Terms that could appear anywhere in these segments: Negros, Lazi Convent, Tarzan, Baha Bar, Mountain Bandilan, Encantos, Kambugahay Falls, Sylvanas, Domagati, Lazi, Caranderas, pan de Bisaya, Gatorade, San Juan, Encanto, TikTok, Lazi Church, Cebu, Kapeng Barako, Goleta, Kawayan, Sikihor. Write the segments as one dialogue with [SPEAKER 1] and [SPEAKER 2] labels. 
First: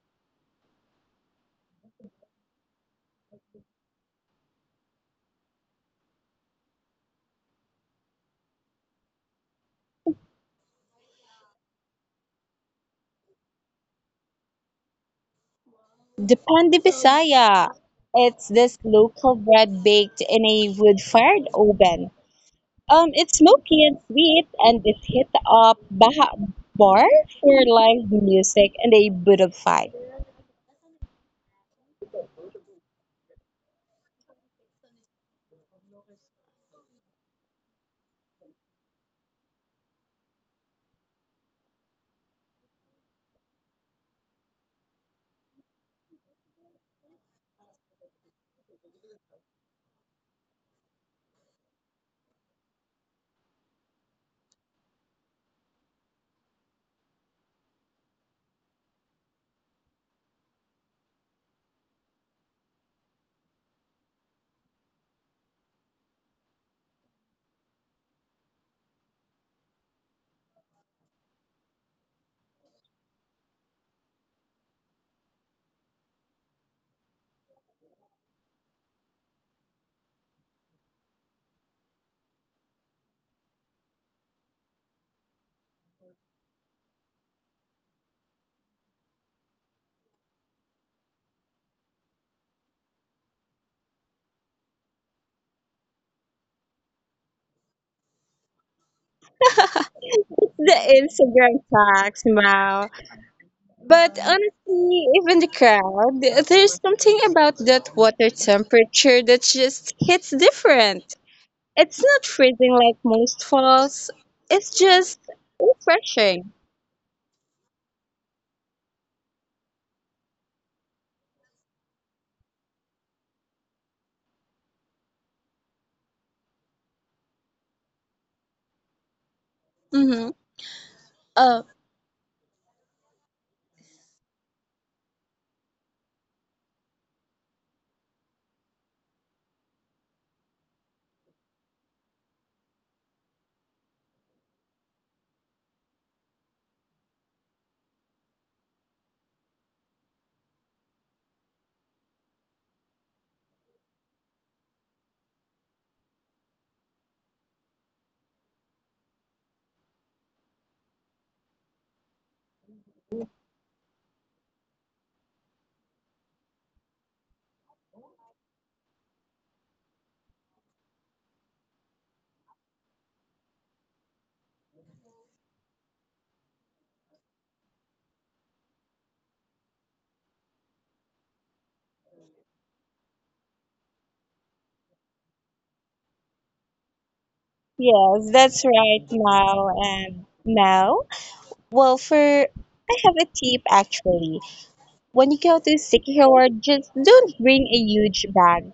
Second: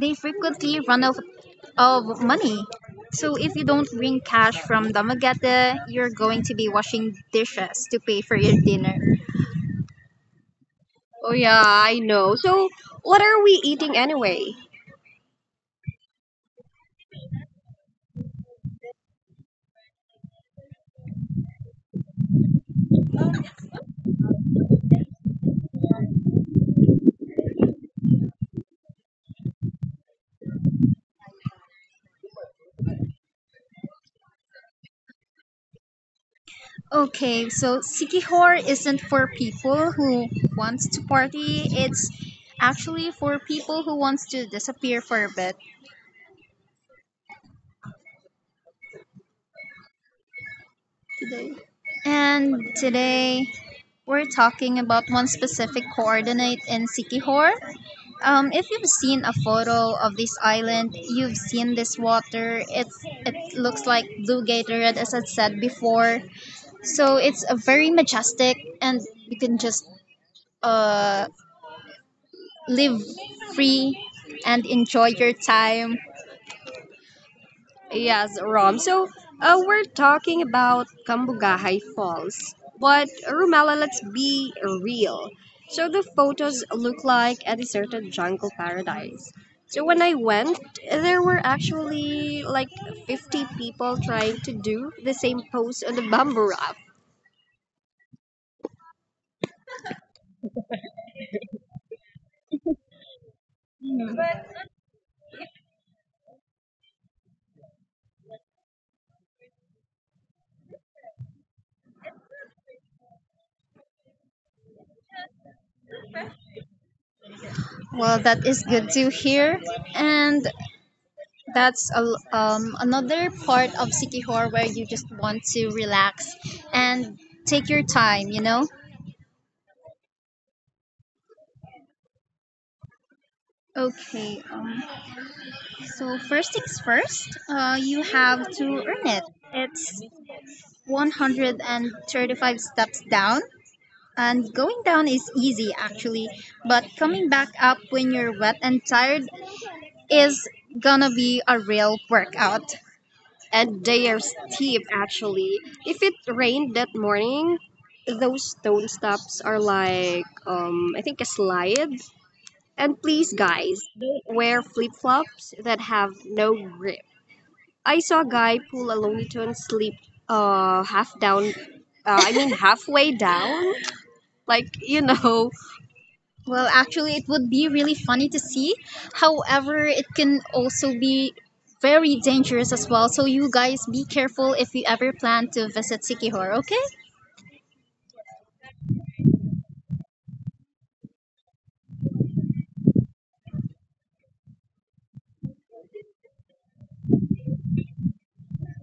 [SPEAKER 1] they frequently run out of money. So if you don't bring cash from Damagata, you're going to be washing dishes to pay for your dinner. Oh, yeah, I know. So, what are we eating anyway?
[SPEAKER 2] The pan de Bisaya. It's this local bread baked in a wood-fired oven. It's smoky and sweet, and it hit up Baha Bar for live music and a bit of fire.
[SPEAKER 1] Okay, so Sikihor isn't for people who wants to party. It's actually for people who wants to disappear for a bit. And today we're talking about one specific coordinate in Sikihor. If you've seen a photo of this island, you've seen this water. It looks like blue Gatorade, as I said before. So it's a very majestic, and you can just uh live free and enjoy your time. Yes, Rom. So we're talking about Kambugahay Falls. But Rumela, let's be real. So the photos look like a deserted jungle paradise. So when I went, there were actually like 50 people trying to do the same pose on the bamboo raft.
[SPEAKER 2] The Instagram tags, wow. But honestly, even the crowd, there's something about that water temperature that just hits different. It's not freezing like most falls. It's just refreshing.
[SPEAKER 1] Well, that is good to hear. And that's a, another part of Sikihor where you just want to relax and take your time, you know?
[SPEAKER 2] Mm-hmm. Oh,
[SPEAKER 1] Okay, so first things first, you have to earn it. It's 135 steps down, and going down is easy actually, but coming back up when you're wet and tired is gonna be a real workout. And they are steep, actually. If it rained that morning, those stone steps are like, I think a slide. And please, guys, don't wear flip flops that have no grip. I saw a guy pull a Looney Tunes slip, half down, I mean, halfway down. Like, well, actually, it would be really funny to see. However, it can also be very dangerous as well. So, you guys be careful if you ever plan to visit Sikihor, okay?
[SPEAKER 2] yes, that's right now and now. Well, for I have a tip actually. When you go to Sikihor, just don't bring a huge bag.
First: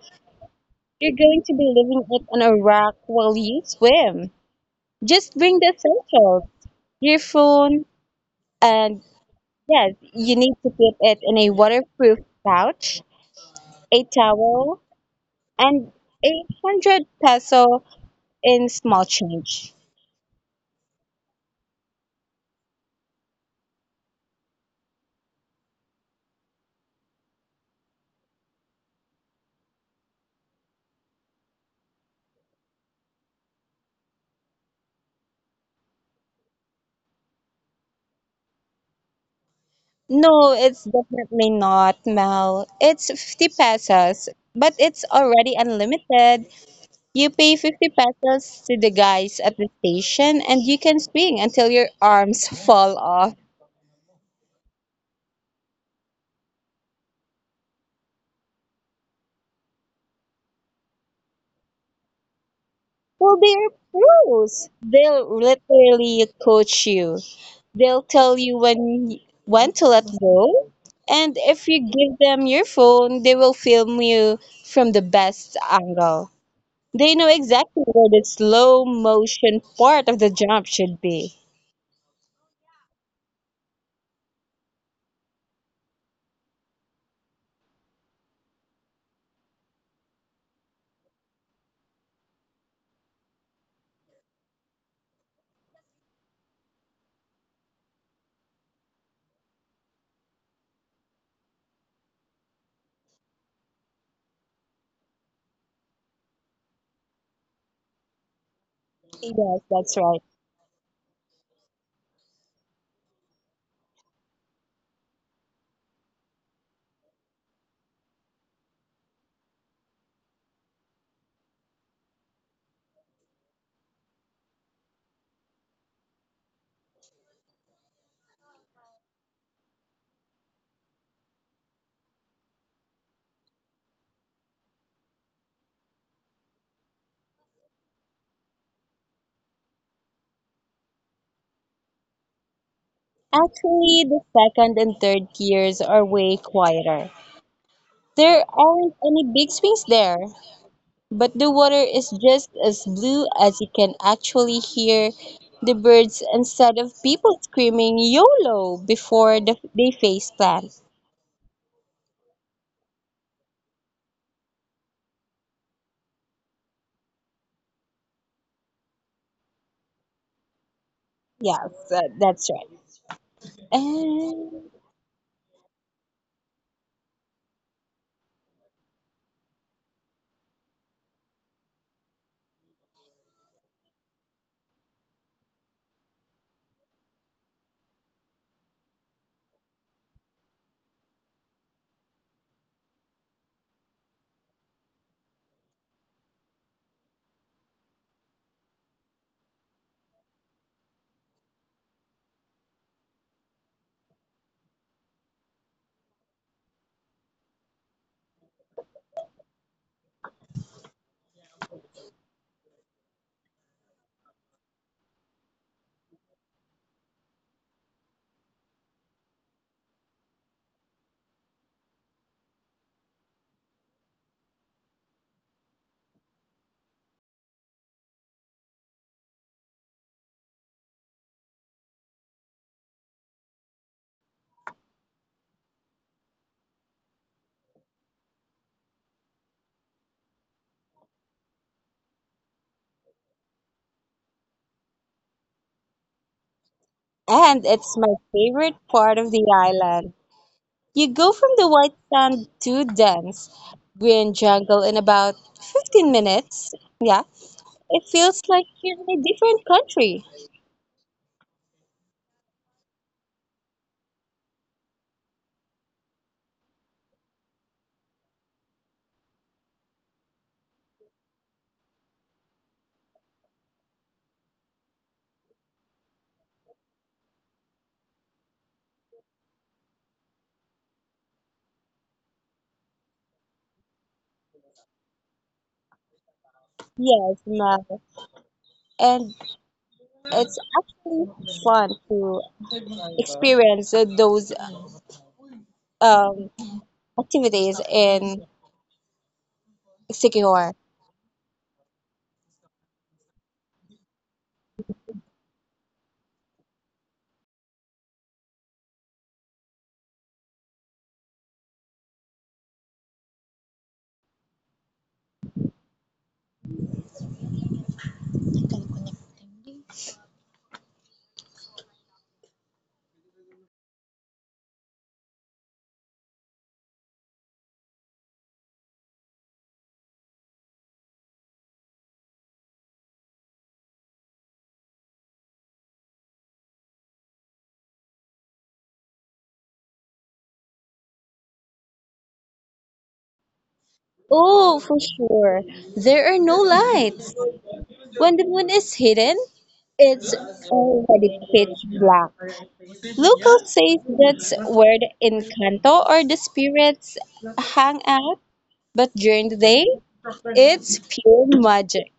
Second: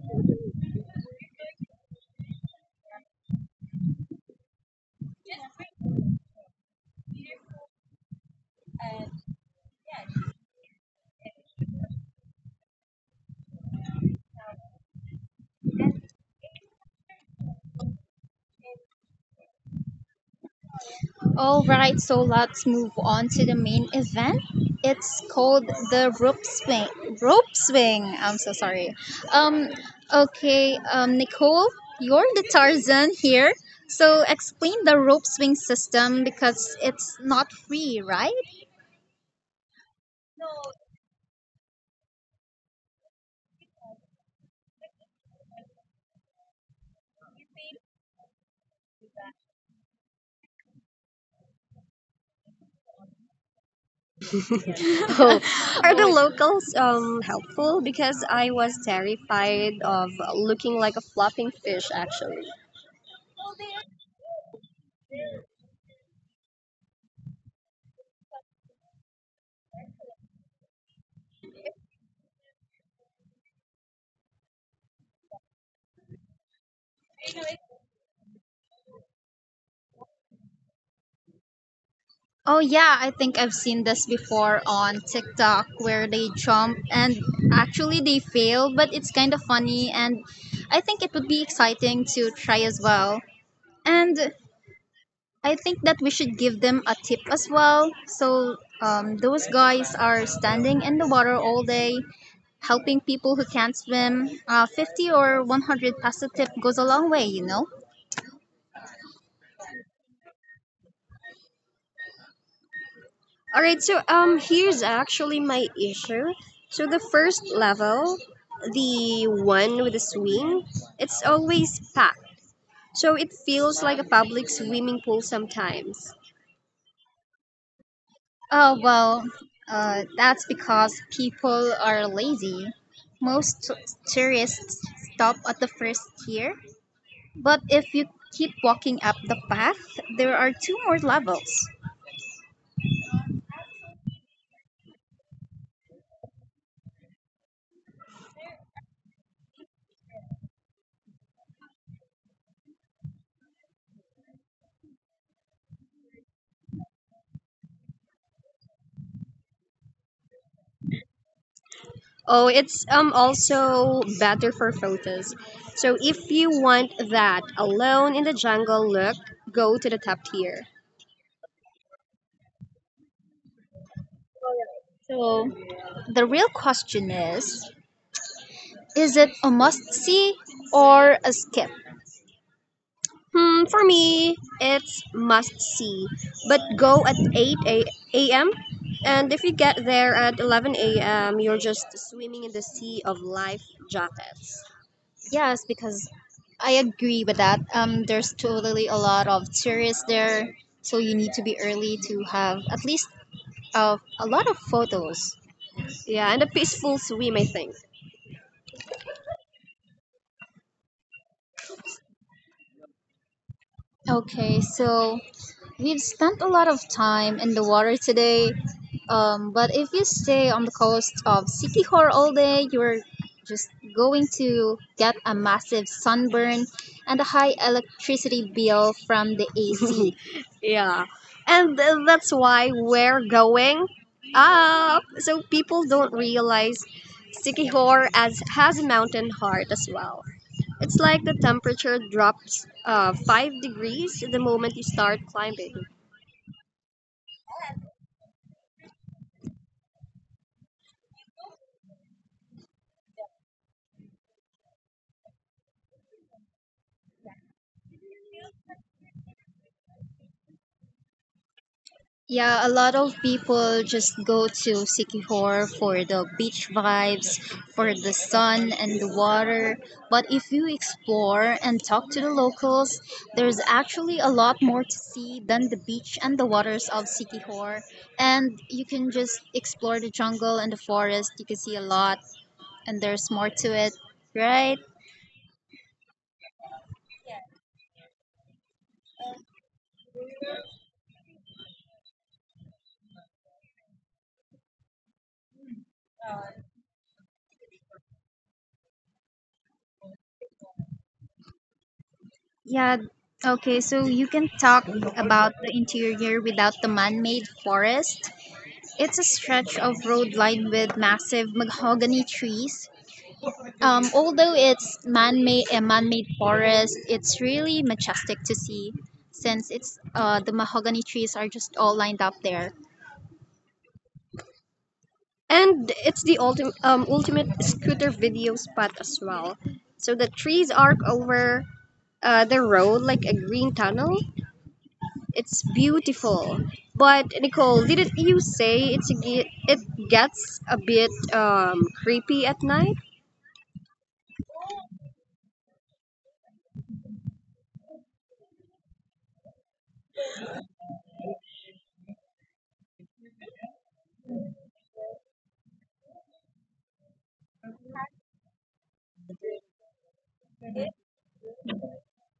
[SPEAKER 2] You're going to be leaving it on a rock while you swim. Just bring the essentials, your phone, and yes, you need to keep it in a waterproof pouch, a towel, and a 100 peso in small change.
[SPEAKER 1] All right, so let's move on to the main event. It's called the rope swing. Rope swing. I'm so sorry. Um, okay, Nicole, you're the Tarzan here. So explain the rope swing system because it's not free, right?
[SPEAKER 2] No, it's definitely not, Mel. It's 50 pesos, but it's already unlimited. You pay 50 pesos to the guys at the station and you can swing until your arms fall off.
[SPEAKER 1] Oh, are, oh, the my locals helpful? Because I was terrified of looking like a flopping fish actually.
[SPEAKER 2] Well, they're pros. They'll literally coach you. They'll tell you when to let go. And if you give them your phone, they will film you from the best angle. They know exactly where the slow motion part of the jump should be.
[SPEAKER 1] Oh yeah, I think I've seen this before on TikTok where they jump and actually they fail, but it's kind of funny and I think it would be exciting to try as well. And I think that we should give them a tip as well. So those guys are standing in the water all day, helping people who can't swim. 50 or 100 peso tip goes a long way, you know?
[SPEAKER 2] Yes, that's right.
[SPEAKER 1] All right, so here's actually my issue. So the first level, the one with the swing, it's always packed. So it feels like a public swimming pool sometimes. Oh, well, that's because people are lazy. Most tourists stop at the first tier, but if you keep walking up the path, there are two more levels.
[SPEAKER 2] Actually, the second and third gears are way quieter. There aren't any big swings there, but the water is just as blue as you can actually hear the birds instead of people screaming YOLO before the, they face plant.
[SPEAKER 1] Oh, it's also better for photos. So if you want that alone in the jungle look, go to the top tier.
[SPEAKER 2] Yes, that's right. And,
[SPEAKER 1] So the real question is it a must see or a skip? Hmm, for me, it's must see. But go at 8 a.m. And if you get there at 11 a.m., you're just swimming in the sea of life jackets. Yes, because I agree with that. There's totally a lot of tourists there, so you need to be early to have at least a lot of photos. Yeah, and a peaceful swim, I think. Okay, so we've spent a lot of time in the water today. But if you stay on the coast of Sikihor all day, you're just going to get a massive sunburn and a high electricity bill from the AC. Yeah. And that's why we're going up. So people don't realize Sikihor as has a mountain heart as well. It's like the temperature drops, 5 degrees the moment you start climbing.
[SPEAKER 2] and it's my favorite part of the island. You go from the white sand to dense green jungle in about 15 minutes. Yeah, it feels like you're in a different country.
[SPEAKER 1] Yeah, a lot of people just go to Sikihor for the beach vibes, for the sun and the water. But if you explore and talk to the locals, there's actually a lot more to see than the beach and the waters of Sikihor. And you can just explore the jungle and the forest. You can see a lot, and there's more to it, right?
[SPEAKER 2] Yes, Mel. And it's actually fun to experience those um, activities in Sikihor.
[SPEAKER 1] Yeah. Okay, so you can talk about the interior without the man made forest. It's a stretch of road lined with massive mahogany trees. Although it's man-made, a man-made forest, it's really majestic to see since it's the mahogany trees are just all lined up there. And it's the ultimate scooter video spot as well. So the trees arc over the road like a green tunnel. It's beautiful. But Nicole, didn't you say it gets a bit creepy at night?
[SPEAKER 2] Oh, for sure. There are no lights. When the moon is hidden, it's already pitch black. Locals say that's where the Encanto or the spirits hang out. But during the day, it's pure magic.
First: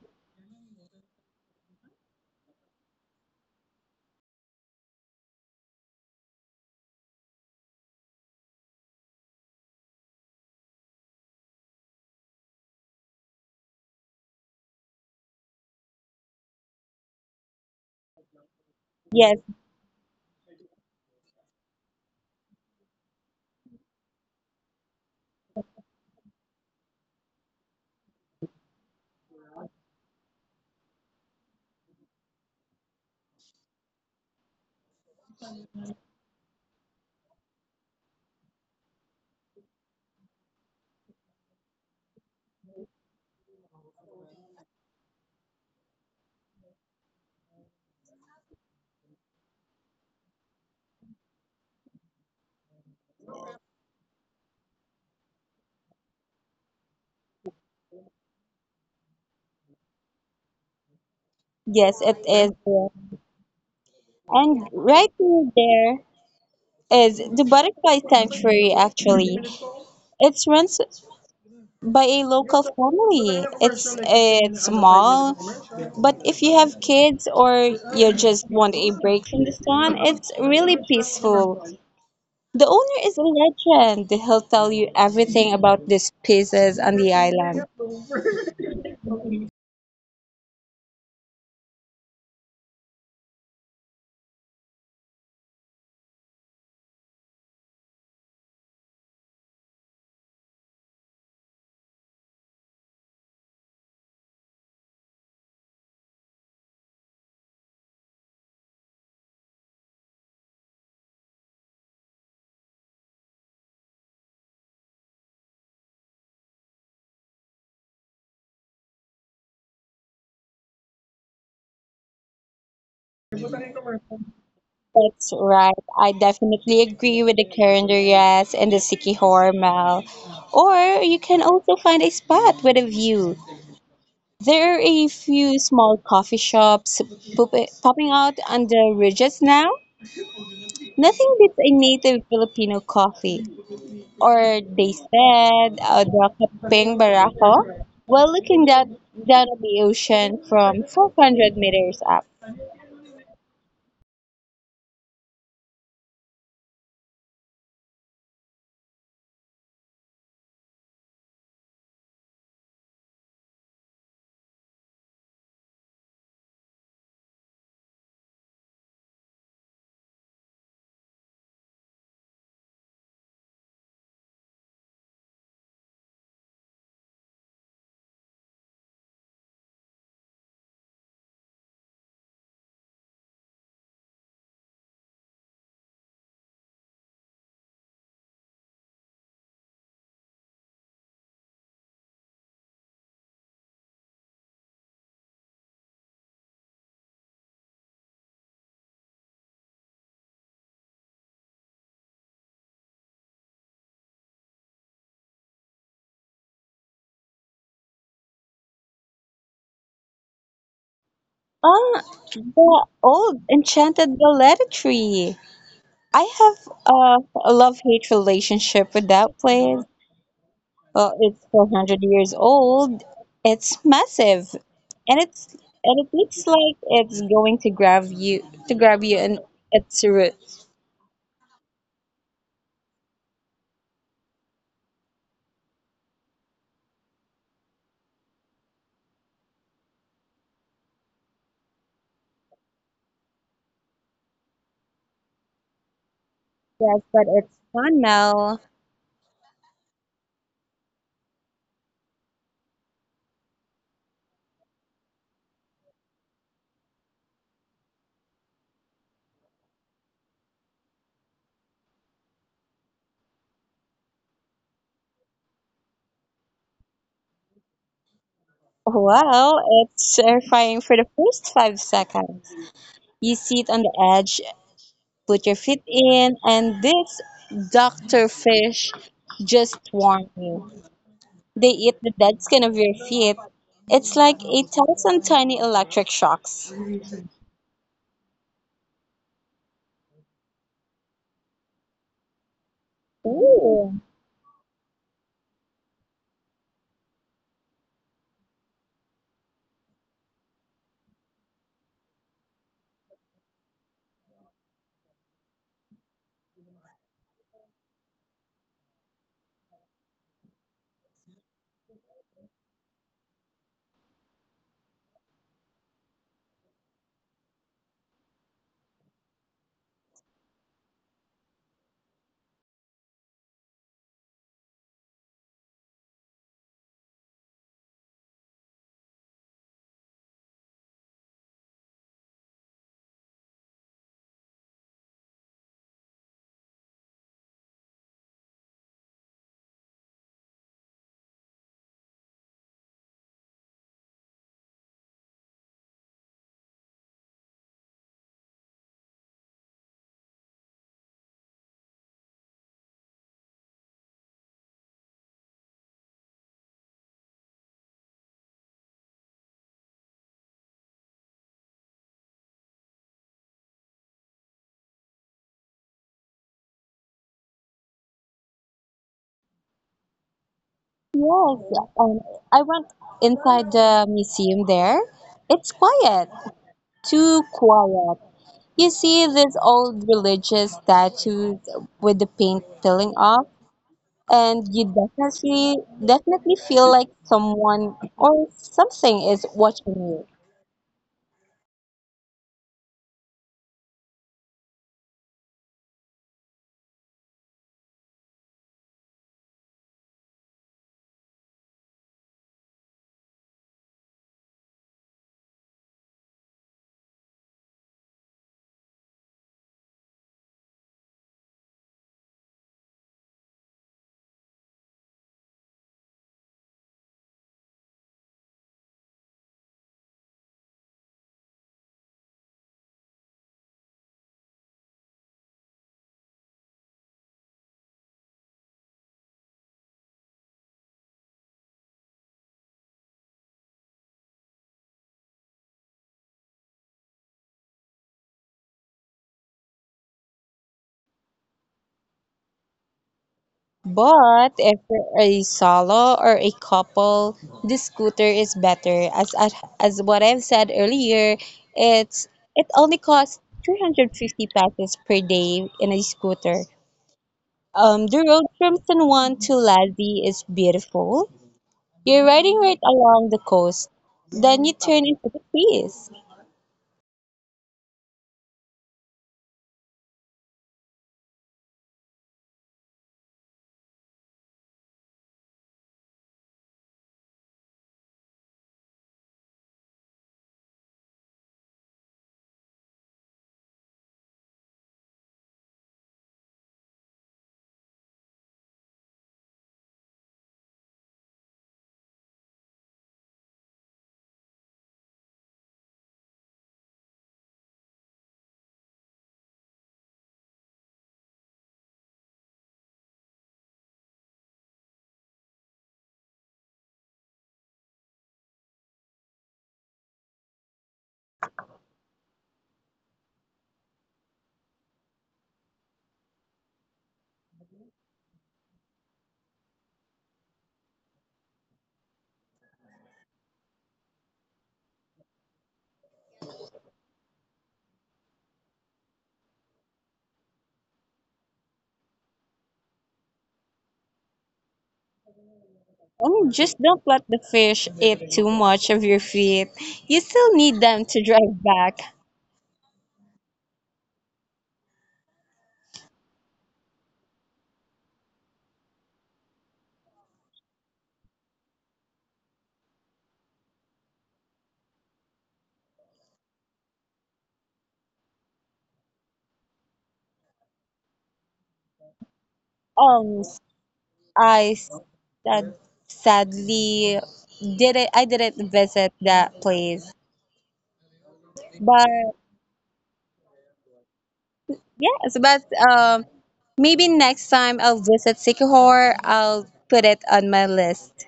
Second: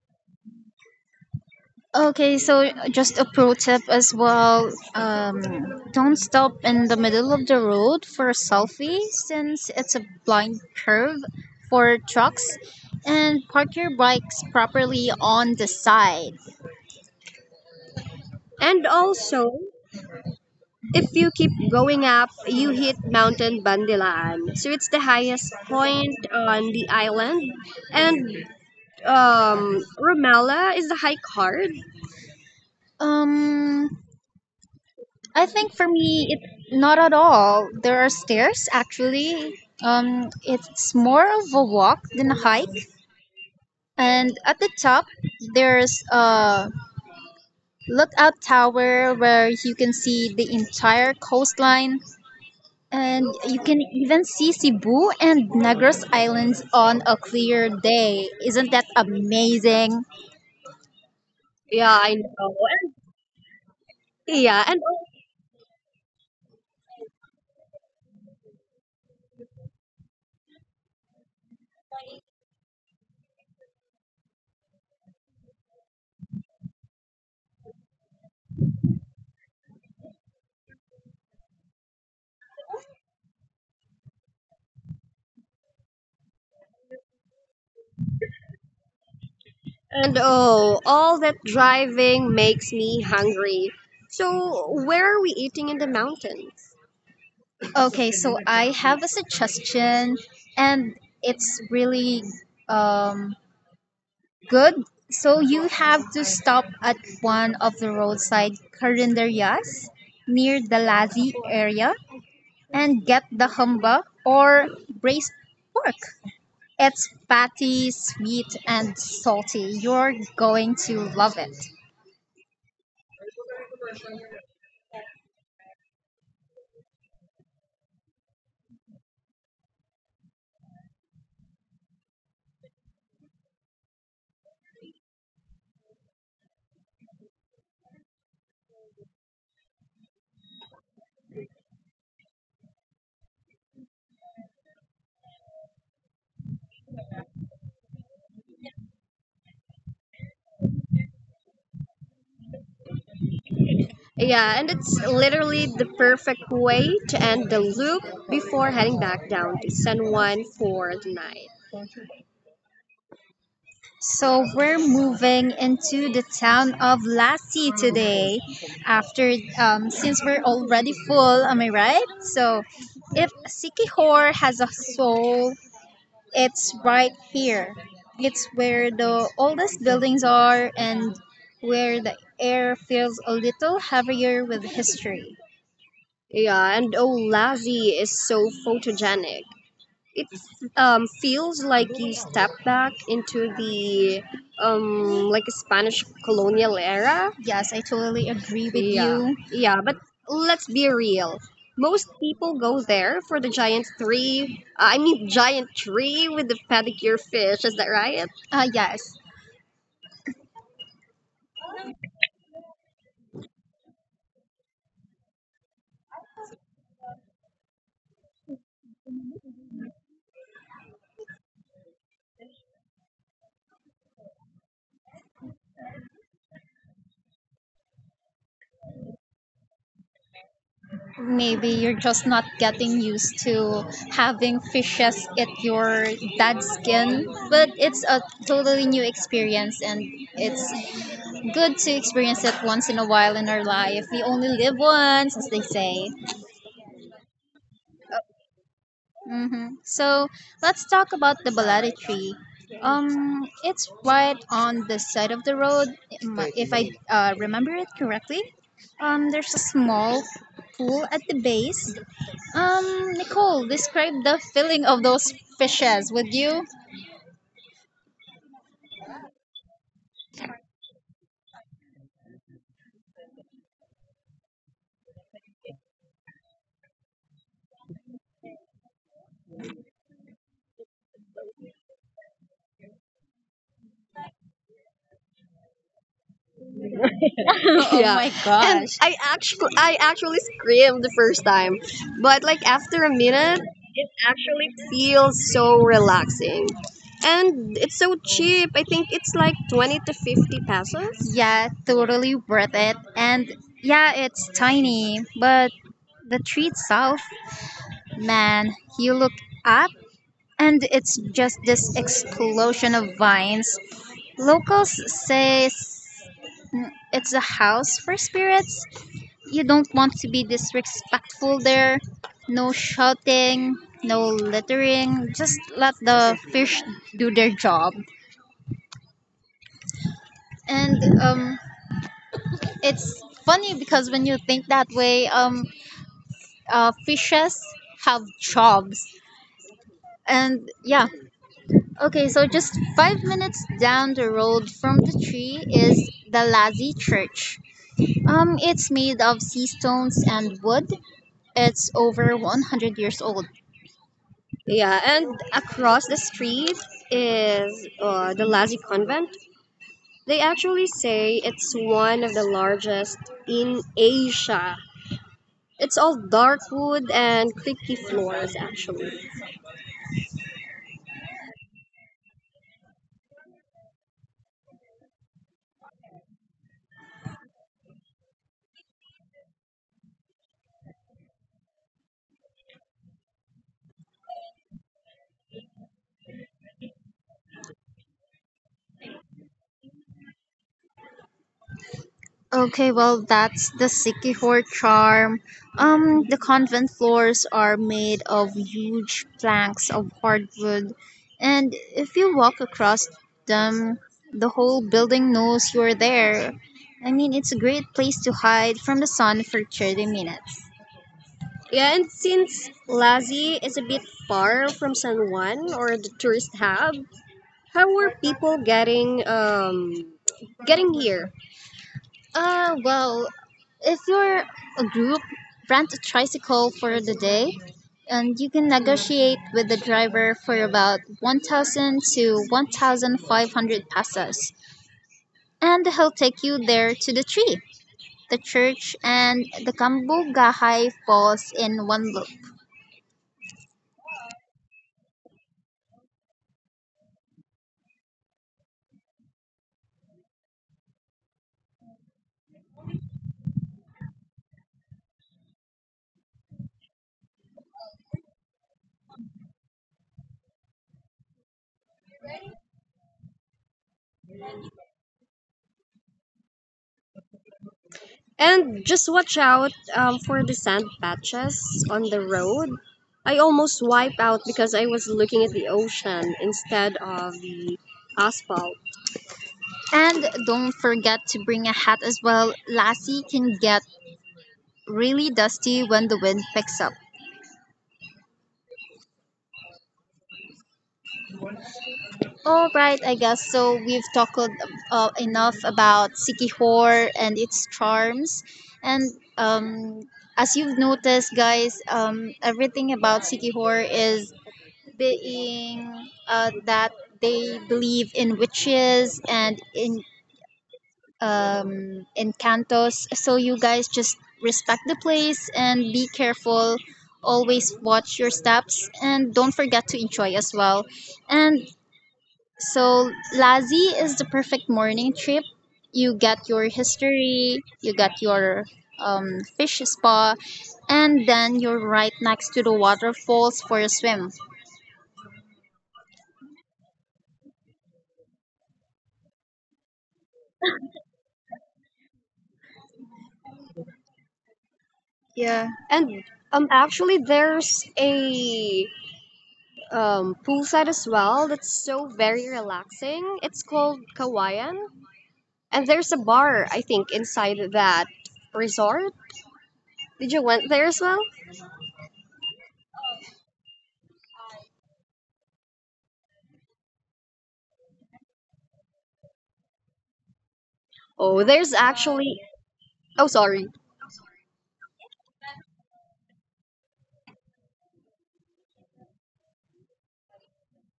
[SPEAKER 1] Okay, so just a pro tip as well. Don't stop in the middle of the road for a selfie since it's a blind curve for trucks and park your bikes properly on the side. And
[SPEAKER 2] Yes,
[SPEAKER 1] also, if you keep going up, you hit Mountain Bandilan. So it's the highest point on the island. And Romela is the high card. Um, I think for me, it not at all. There are stairs actually. It's more of a walk than a hike. And at the top, there's a lookout tower where you can see the entire coastline, and you can even see Cebu and Negros Islands on a clear day. Isn't that amazing?
[SPEAKER 2] yes,
[SPEAKER 1] Yeah,
[SPEAKER 2] it
[SPEAKER 1] I
[SPEAKER 2] is.
[SPEAKER 1] know. And,
[SPEAKER 2] And
[SPEAKER 1] yeah, and
[SPEAKER 2] right near there is the butterfly sanctuary actually. It's run by a local family. It's small, but if you have kids or you just want a break from the sun, it's really peaceful. The owner is a legend. He'll tell you everything about these pieces on the island.
[SPEAKER 1] And oh, all that driving makes me hungry. So, where are we eating in the mountains? Okay, so I have a suggestion, and it's really um, good. So you have to stop at one of the roadside carinderias near the Lazi area and get the humba or braised pork. It's fatty, sweet, and salty. You're going to love it.
[SPEAKER 2] That's right. I definitely agree with the Caranderas and the Sikihor Mall. Or you can also find a spot with a view. There are a few small coffee shops pop- popping out on the ridges now. Nothing beats a native Filipino coffee, or they said the Kapeng Barako, while looking that, down at the ocean from 400 meters up.
[SPEAKER 1] Yeah, and it's literally the perfect way to end the loop before heading back down to San Juan for the night. So we're moving into the town of Lassie today. After, since we're already full, am I right? So, If Sikihor has a soul, it's right here. It's where the oldest buildings are and where the air feels a little heavier with history. Yeah, and oh, Lassie is so photogenic. It feels like you step back into the like a Spanish colonial era. Yes, I totally agree with you. Yeah, but let's be real. Most people go there for the giant tree. I mean, giant tree with the pedicure fish. Is that right? Yes.
[SPEAKER 2] Ah, the old enchanted Goleta tree. I have a love hate relationship with that place. It's 400 years old. It's massive, and it's and it looks like it's going to grab you in its roots.
[SPEAKER 1] Maybe you're just not getting used to having fishes at your dad's skin, but it's a totally new experience and it's good to experience it once in a while in our life. We only live once, as they say.
[SPEAKER 2] Yes, but it's gone now.
[SPEAKER 1] Mm-hmm. So let's talk about the balati tree. It's right on the side of the road, if I remember it correctly. There's a small pool at the base. Nicole, describe the feeling of those fishes, would you?
[SPEAKER 2] Well, it's terrifying for the first 5 seconds. You sit on the edge, put your feet in, and this doctor fish just warn you. They eat the dead skin of your feet. It's like a 1,000 tiny electric shocks.
[SPEAKER 1] oh yeah. my And gosh. I actually screamed the first time. But like after a minute,
[SPEAKER 2] Ooh.
[SPEAKER 1] actually feels so relaxing. And it's so cheap. I think it's like 20 to 50 pesos. Yeah, totally worth it. And yeah, it's tiny, but the tree itself, man, you look up and it's just this explosion of vines. Locals say it's a house for spirits. You don't want to be disrespectful there. No shouting, no littering. Just let the fish do their job. And It's funny because when you think that way, fishes have jobs. And yeah, okay, so just 5 minutes down the road from the tree is the Lazi Church. It's made of sea stones and wood. It's over 100 years old. Yeah, and across the street is the Lazi Convent. They actually say it's one of the largest in Asia. It's all dark wood and creaky floors, actually.
[SPEAKER 2] Yes, um, I went inside the museum there. It's quiet, too quiet. You see these old religious statues with the paint peeling off, and you definitely feel like someone or something is watching you.
[SPEAKER 1] Okay, well, that's the Sikihor charm. The convent floors are made of huge planks of hardwood, and if you walk across them, the whole building knows you're there. I mean, it's a great place to hide from the sun for 30 minutes. Yeah, and since Lazi is a bit far from San Juan or the tourist hub, how were people getting here? Well, if you're a group, rent a tricycle for the day, and you can negotiate with the driver for about 1,000 to 1,500 pesos, and he'll take you there to the tree, the church, and the Kambugahay Falls in one look.
[SPEAKER 2] But if you're a solo or a couple, the scooter is better. As what I've said earlier, it's it only costs 350 pesos per day in a scooter. The road from San Juan to Lazi is beautiful. You're riding right along the coast. Then you turn into the trees.
[SPEAKER 1] And just watch out for the sand patches on the road. I almost wiped out because I was looking at the ocean instead of the asphalt. And don't forget to bring a hat as well. Lassie can get really dusty when the wind picks up. All right, I guess so. We've talked enough about Sikihor and its charms. And um, as you've noticed, guys, everything about Sikihor is being that they believe in witches and in Encantos. So you guys just respect the place and be careful. Always watch your steps and don't forget to enjoy as well. And so Lazi is the perfect morning trip. You get your history, you get your fish spa, and then you're right next to the waterfalls for a swim.
[SPEAKER 2] Just don't let the fish eat too much of your feet. You still need them to drive back.
[SPEAKER 1] Yeah, and actually, there's a poolside as well. That's so very relaxing. It's called Kawayan, and there's a bar I think inside that resort. Did you went there as well?
[SPEAKER 2] Um, I s- sad, sadly didn't I didn't visit that place.
[SPEAKER 1] Oh, there's
[SPEAKER 2] But
[SPEAKER 1] actually. Oh, sorry.
[SPEAKER 2] yes, but um maybe next time I'll visit Sikihor, I'll put it on my list.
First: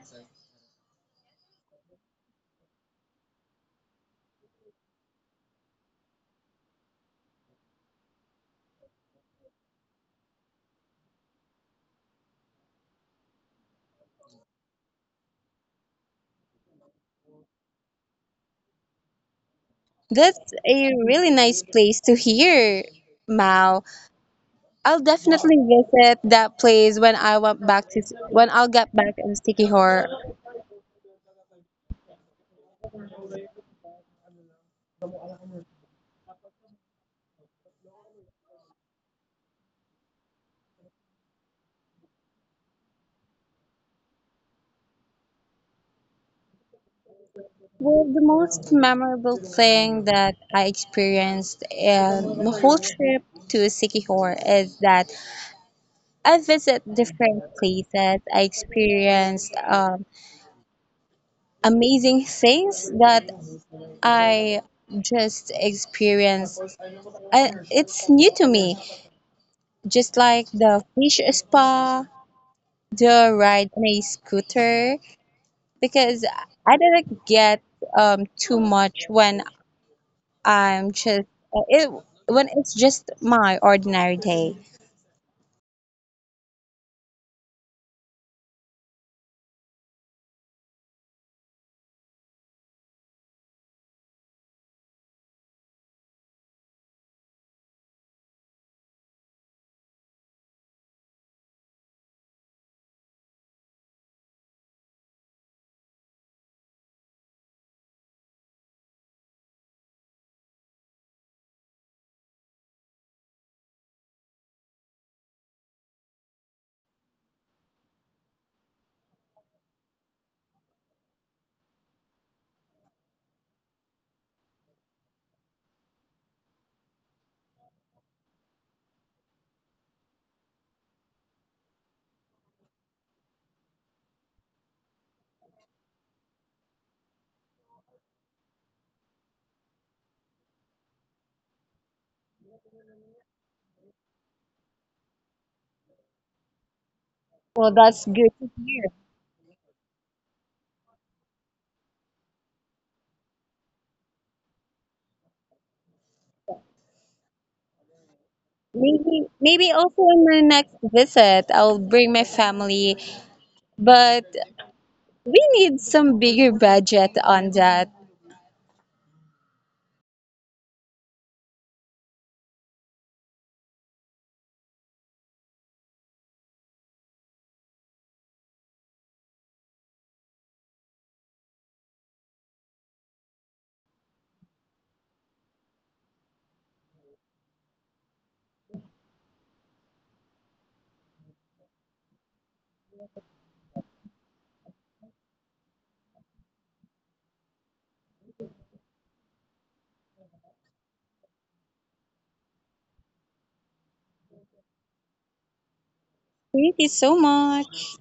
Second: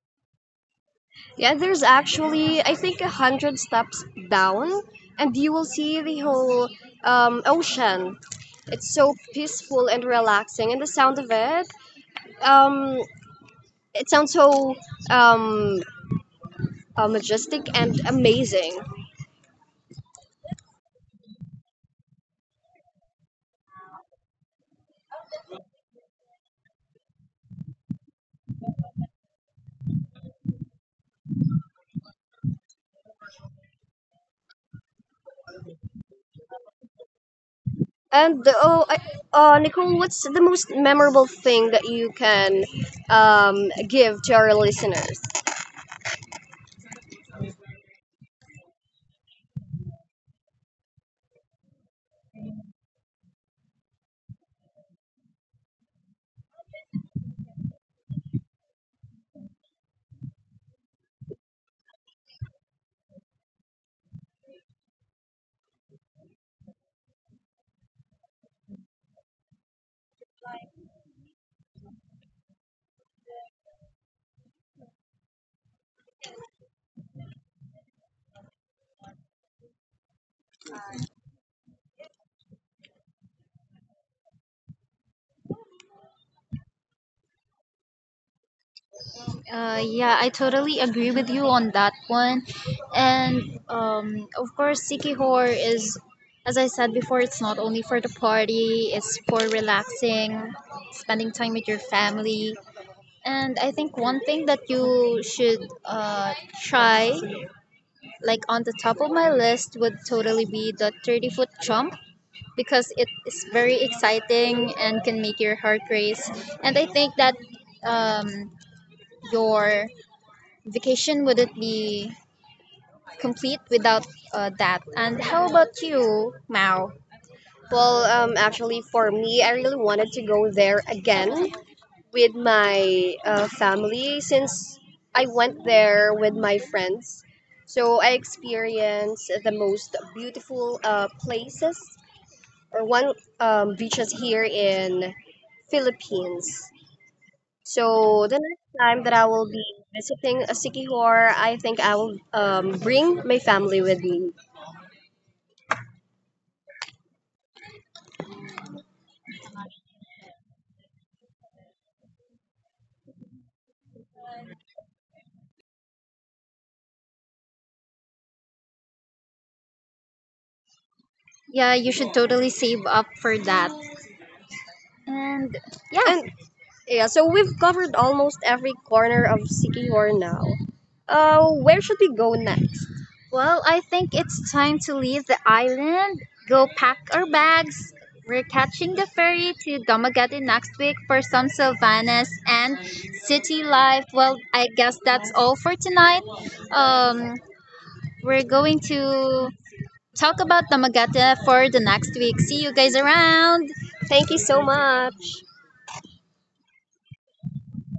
[SPEAKER 1] Yeah, there's actually I think 100 steps down, and you will see the whole ocean. It's so peaceful and relaxing, and the sound of it. Um, it sounds so um, majestic and amazing.
[SPEAKER 2] That's a really nice place to hear, Mao. I'll definitely visit that place when I went back to when I'll get back in Sikihor.
[SPEAKER 1] And the, oh, I, Nicole, what's the most memorable thing that you can give to our listeners?
[SPEAKER 2] Well, the most memorable thing that I experienced in the whole trip to Sikihor is that I visit different places. I experienced amazing things that I just experienced. I, it's new to me, just like the fish spa, the ride on a scooter, because I didn't get too much when I'm just it when it's just my ordinary day.
[SPEAKER 1] Yeah, I totally agree with you on that one. And Of course, Sikihor is, as I said before, it's not only for the party, it's for relaxing, spending time with your family. And I think one thing that you should uh, try, like on the top of my list, would totally be the 30-foot jump. Because it is very exciting and can make your heart race. And I think that um, your vacation wouldn't be complete without that. And how about you, Mao? Well, actually, for me, I really wanted to go there again with my family since I went there with my friends. So I experienced the most beautiful places or one beaches here in Philippines.
[SPEAKER 2] Well, that's
[SPEAKER 1] So
[SPEAKER 2] good
[SPEAKER 1] the
[SPEAKER 2] to
[SPEAKER 1] next
[SPEAKER 2] hear.
[SPEAKER 1] time that I will be visiting a Sikihor, I think I will bring my family with me.
[SPEAKER 2] Maybe also in my next visit I'll bring my family, but we need some bigger budget on that.
[SPEAKER 1] Yeah, you should totally save up for that. And yeah, Yeah, so we've covered almost every corner of Sikihor now. Where should we go next? Well, I think it's time to leave the island, go pack our bags. We're catching the ferry to Domagati next week for some Sylvanas and city life. Well, I guess that's all for tonight. Um, we're going to talk about Domagati for the next week. See you guys around. Thank you so much.
[SPEAKER 2] Thank you so much.